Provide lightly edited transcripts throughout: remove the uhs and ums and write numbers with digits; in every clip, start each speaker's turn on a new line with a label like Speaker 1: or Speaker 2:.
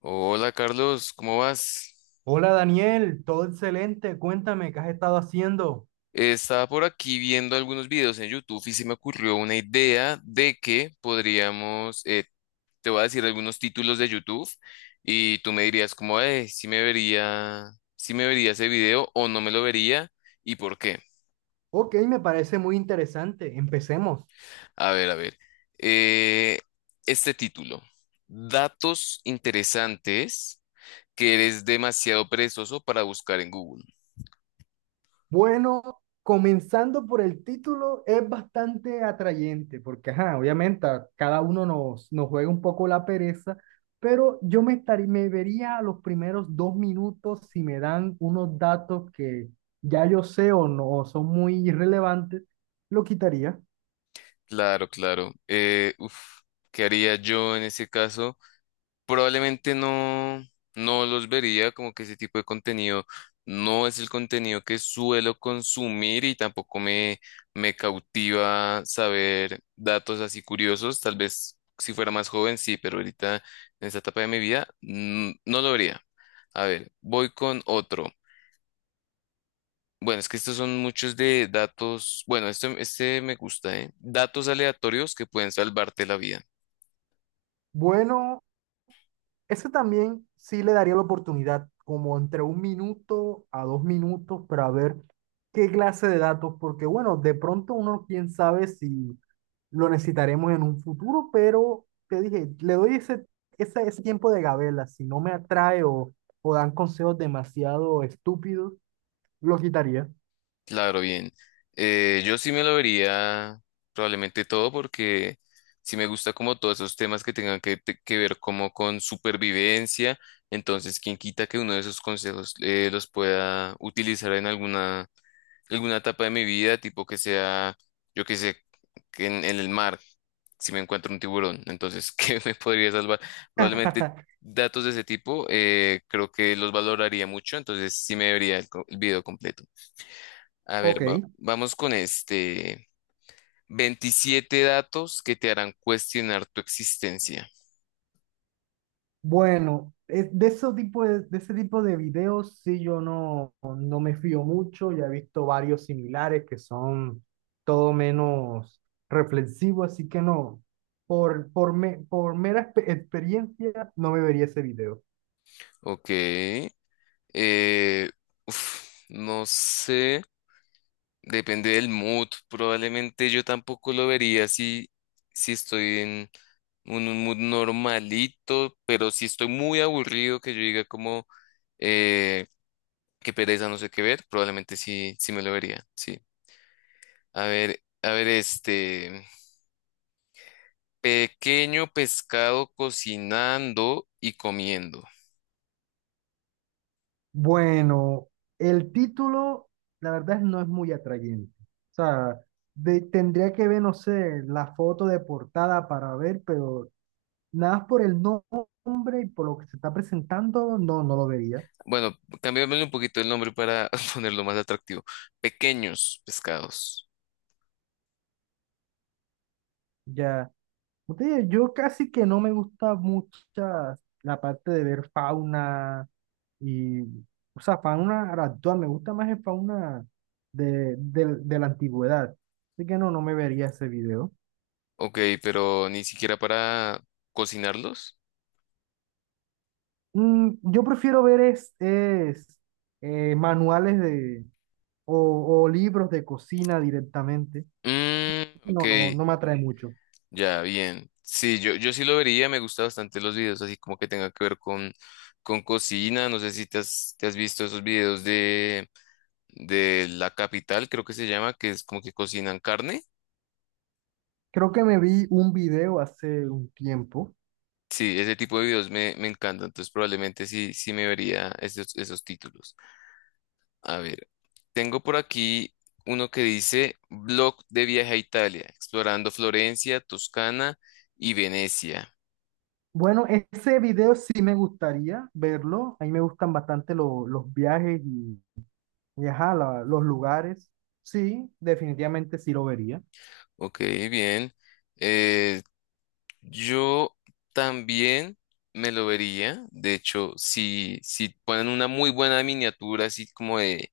Speaker 1: Hola Carlos, ¿cómo vas?
Speaker 2: Hola Daniel, todo excelente. Cuéntame, ¿qué has estado haciendo?
Speaker 1: Estaba por aquí viendo algunos videos en YouTube y se me ocurrió una idea de que podríamos, te voy a decir algunos títulos de YouTube y tú me dirías como, si me vería, si me vería ese video o no me lo vería y por qué.
Speaker 2: Ok, me parece muy interesante. Empecemos.
Speaker 1: A ver. eh, este título, datos interesantes que eres demasiado perezoso para buscar en Google.
Speaker 2: Bueno, comenzando por el título, es bastante atrayente, porque ajá, obviamente a cada uno nos juega un poco la pereza, pero yo me vería a los primeros dos minutos. Si me dan unos datos que ya yo sé o no o son muy irrelevantes, lo quitaría.
Speaker 1: Claro, claro. ¿Qué haría yo en ese caso? Probablemente no, no los vería, como que ese tipo de contenido no es el contenido que suelo consumir y tampoco me, me cautiva saber datos así curiosos. Tal vez si fuera más joven, sí, pero ahorita en esta etapa de mi vida no lo vería. A ver, voy con otro. Bueno, es que estos son muchos de datos. Bueno, este me gusta, ¿eh? Datos aleatorios que pueden salvarte la vida.
Speaker 2: Bueno, ese también sí le daría la oportunidad, como entre un minuto a dos minutos, para ver qué clase de datos, porque bueno, de pronto uno quién sabe si lo necesitaremos en un futuro, pero te dije, le doy ese tiempo de gabela. Si no me atrae o dan consejos demasiado estúpidos, lo quitaría.
Speaker 1: Claro, bien. Yo sí me lo vería probablemente todo porque sí me gusta como todos esos temas que tengan que ver como con supervivencia. Entonces, quién quita que uno de esos consejos los pueda utilizar en alguna etapa de mi vida, tipo que sea, yo que sé, que en el mar, si me encuentro un tiburón. Entonces, ¿qué me podría salvar? Probablemente datos de ese tipo, creo que los valoraría mucho. Entonces, sí me vería el video completo.
Speaker 2: Ok.
Speaker 1: Vamos con este. 27 datos que te harán cuestionar tu existencia.
Speaker 2: Bueno, es de ese tipo de ese tipo de videos. Sí yo no, no me fío mucho, ya he visto varios similares que son todo menos reflexivos, así que no, por mera experiencia no me vería ese video.
Speaker 1: Ok. No sé. Depende del mood. Probablemente yo tampoco lo vería si, si estoy en un mood normalito, pero si estoy muy aburrido, que yo diga como eh, qué pereza, no sé qué ver, probablemente sí, sí me lo vería. Sí. A ver, este. Pequeño pescado cocinando y comiendo.
Speaker 2: Bueno, el título la verdad no es muy atrayente, o sea, tendría que ver, no sé, la foto de portada para ver, pero nada más por el nombre y por lo que se está presentando, no, no lo vería.
Speaker 1: Bueno, cambiámosle un poquito el nombre para ponerlo más atractivo. Pequeños pescados.
Speaker 2: Ya, como te digo, yo casi que no me gusta mucho la parte de ver fauna y, o sea, fauna actual. Me gusta más el fauna de la antigüedad. Así que no, no me vería ese video.
Speaker 1: Ok, pero ni siquiera para cocinarlos.
Speaker 2: Mm, yo prefiero ver manuales de, o libros de cocina directamente.
Speaker 1: Mm, ok,
Speaker 2: No, no, no me atrae mucho.
Speaker 1: ya, bien. Sí, yo sí lo vería, me gustan bastante los videos, así como que tenga que ver con cocina. No sé si te has, te has visto esos videos de La Capital, creo que se llama, que es como que cocinan carne.
Speaker 2: Creo que me vi un video hace un tiempo.
Speaker 1: Sí, ese tipo de videos me encanta, entonces probablemente sí, sí me vería esos títulos. A ver, tengo por aquí uno que dice Blog de viaje a Italia, explorando Florencia, Toscana y Venecia.
Speaker 2: Bueno, ese video sí me gustaría verlo. A mí me gustan bastante los viajes y ajá, los lugares. Sí, definitivamente sí lo vería.
Speaker 1: Ok, bien. Eh, yo también me lo vería, de hecho, si ponen una muy buena miniatura, así como de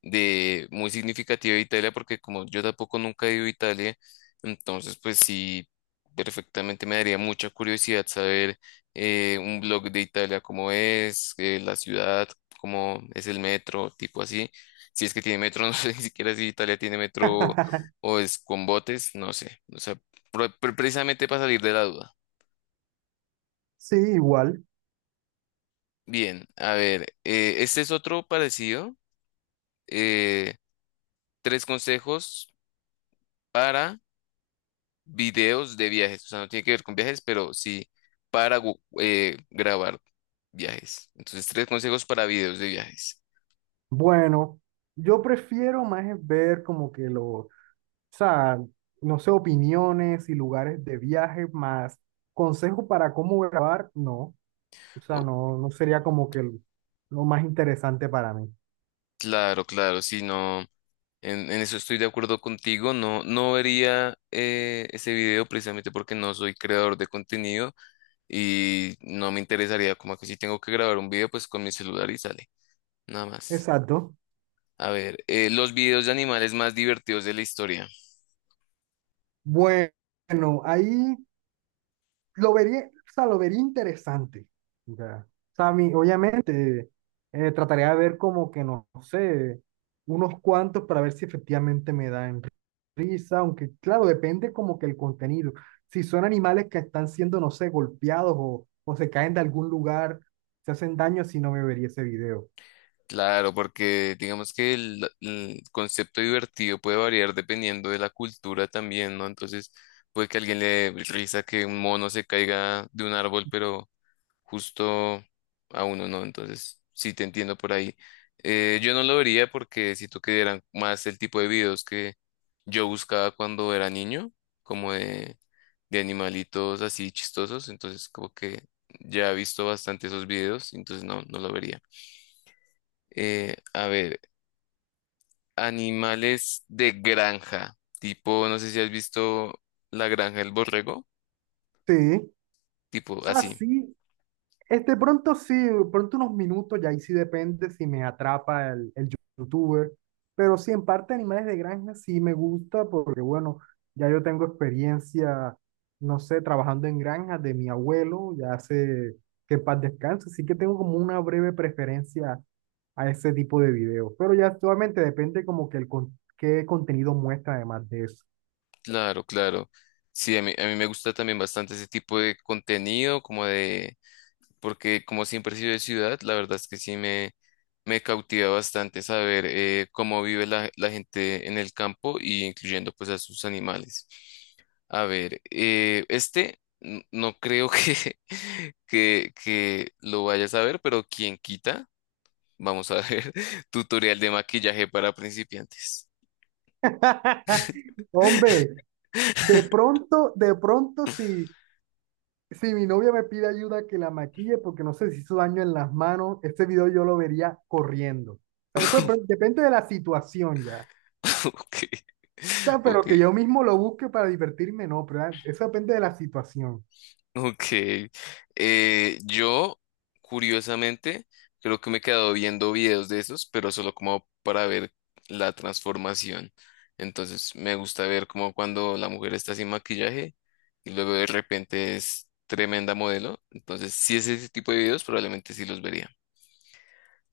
Speaker 1: muy significativa de Italia, porque como yo tampoco nunca he ido a Italia, entonces pues sí, perfectamente me daría mucha curiosidad saber un blog de Italia, cómo es, la ciudad, cómo es el metro, tipo así. Si es que tiene metro, no sé ni siquiera si Italia tiene metro o es con botes, no sé. O sea, precisamente para salir de la duda.
Speaker 2: Sí, igual.
Speaker 1: Bien, a ver, este es otro parecido. eh, Tres consejos para videos de viajes, o sea, no tiene que ver con viajes, pero sí para grabar viajes. Entonces, tres consejos para videos de viajes.
Speaker 2: Bueno, yo prefiero más es ver como que los, o sea, no sé, opiniones y lugares de viaje, más consejos para cómo grabar, no. O sea,
Speaker 1: Oh,
Speaker 2: no, no sería como que lo más interesante para mí.
Speaker 1: claro, claro, sí, no, en eso estoy de acuerdo contigo, no, no vería ese video precisamente porque no soy creador de contenido y no me interesaría, como que si tengo que grabar un video, pues con mi celular y sale, nada más.
Speaker 2: Exacto.
Speaker 1: A ver, los videos de animales más divertidos de la historia.
Speaker 2: Bueno, ahí lo vería, o sea, lo vería interesante. Ya. O sea, a mí, obviamente, trataría de ver como que, no sé, unos cuantos para ver si efectivamente me dan risa, aunque claro, depende como que el contenido. Si son animales que están siendo, no sé, golpeados o se caen de algún lugar, se hacen daño, si no me vería ese video.
Speaker 1: Claro, porque digamos que el concepto divertido puede variar dependiendo de la cultura también, ¿no? Entonces, puede que a alguien le dé risa que un mono se caiga de un árbol, pero justo a uno no. Entonces, sí te entiendo por ahí. Yo no lo vería porque siento que eran más el tipo de videos que yo buscaba cuando era niño, como de animalitos así chistosos. Entonces, como que ya he visto bastante esos videos, entonces no, no lo vería. A ver. Animales de granja, tipo, no sé si has visto La Granja del Borrego,
Speaker 2: Sí, o
Speaker 1: tipo
Speaker 2: sea,
Speaker 1: así,
Speaker 2: sí, este, pronto sí, pronto unos minutos, y ahí sí depende si me atrapa el youtuber, pero sí, en parte animales de granja sí me gusta porque, bueno, ya yo tengo experiencia, no sé, trabajando en granjas de mi abuelo, ya hace que en paz descanse, así que tengo como una breve preferencia a ese tipo de videos, pero ya actualmente depende como que el qué contenido muestra además de eso.
Speaker 1: claro, claro. Sí, a mí me gusta también bastante ese tipo de contenido, como de, porque como siempre he sido de ciudad, la verdad es que sí me cautiva bastante saber cómo vive la gente en el campo y incluyendo pues a sus animales. A ver, este no creo que, que lo vayas a ver, pero quien quita. Vamos a ver. Tutorial de maquillaje para principiantes.
Speaker 2: Hombre, de pronto sí. Si mi novia me pide ayuda que la maquille porque no sé si hizo daño en las manos, este video yo lo vería corriendo. O sea, eso depende de la situación ya.
Speaker 1: Ok,
Speaker 2: O sea, pero que
Speaker 1: ok,
Speaker 2: yo mismo lo busque para divertirme, no, pero ah, eso depende de la situación.
Speaker 1: ok. Eh, yo, curiosamente, creo que me he quedado viendo videos de esos, pero solo como para ver la transformación. Entonces, me gusta ver como cuando la mujer está sin maquillaje y luego de repente es tremenda modelo. Entonces, si es ese tipo de videos, probablemente sí los vería.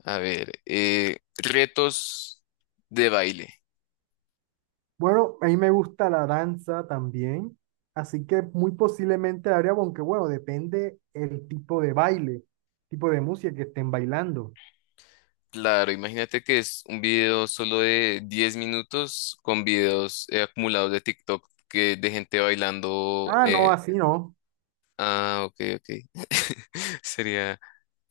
Speaker 1: A ver, retos de baile.
Speaker 2: Bueno, a mí me gusta la danza también, así que muy posiblemente la haría, aunque bueno, depende el tipo de baile, tipo de música que estén bailando.
Speaker 1: Claro, imagínate que es un video solo de 10 minutos con videos acumulados de TikTok que de gente bailando.
Speaker 2: Ah, no, así no.
Speaker 1: Ah, ok, ok. Sería,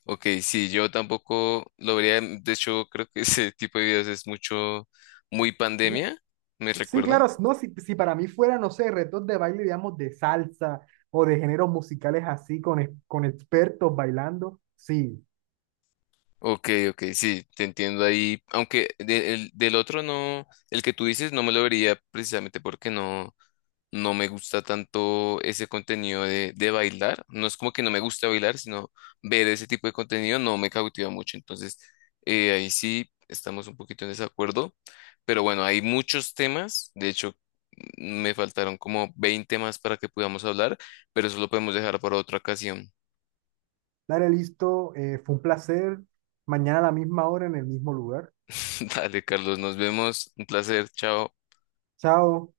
Speaker 1: ok, sí, yo tampoco lo vería. De hecho, creo que ese tipo de videos es muy
Speaker 2: No,
Speaker 1: pandemia, ¿me
Speaker 2: sí, claro,
Speaker 1: recuerda?
Speaker 2: no, si, si para mí fuera, no sé, retos de baile, digamos, de salsa o de géneros musicales así, con, con expertos bailando, sí.
Speaker 1: Ok, ok, sí, te entiendo ahí. Aunque del otro no, el que tú dices no me lo vería precisamente porque no. No me gusta tanto ese contenido de bailar. No es como que no me gusta bailar, sino ver ese tipo de contenido no me cautiva mucho. Entonces, ahí sí estamos un poquito en desacuerdo. Pero bueno, hay muchos temas. De hecho, me faltaron como 20 más para que podamos hablar, pero eso lo podemos dejar para otra ocasión.
Speaker 2: Dale, listo, fue un placer. Mañana a la misma hora en el mismo lugar.
Speaker 1: Dale, Carlos, nos vemos. Un placer. Chao.
Speaker 2: Chao.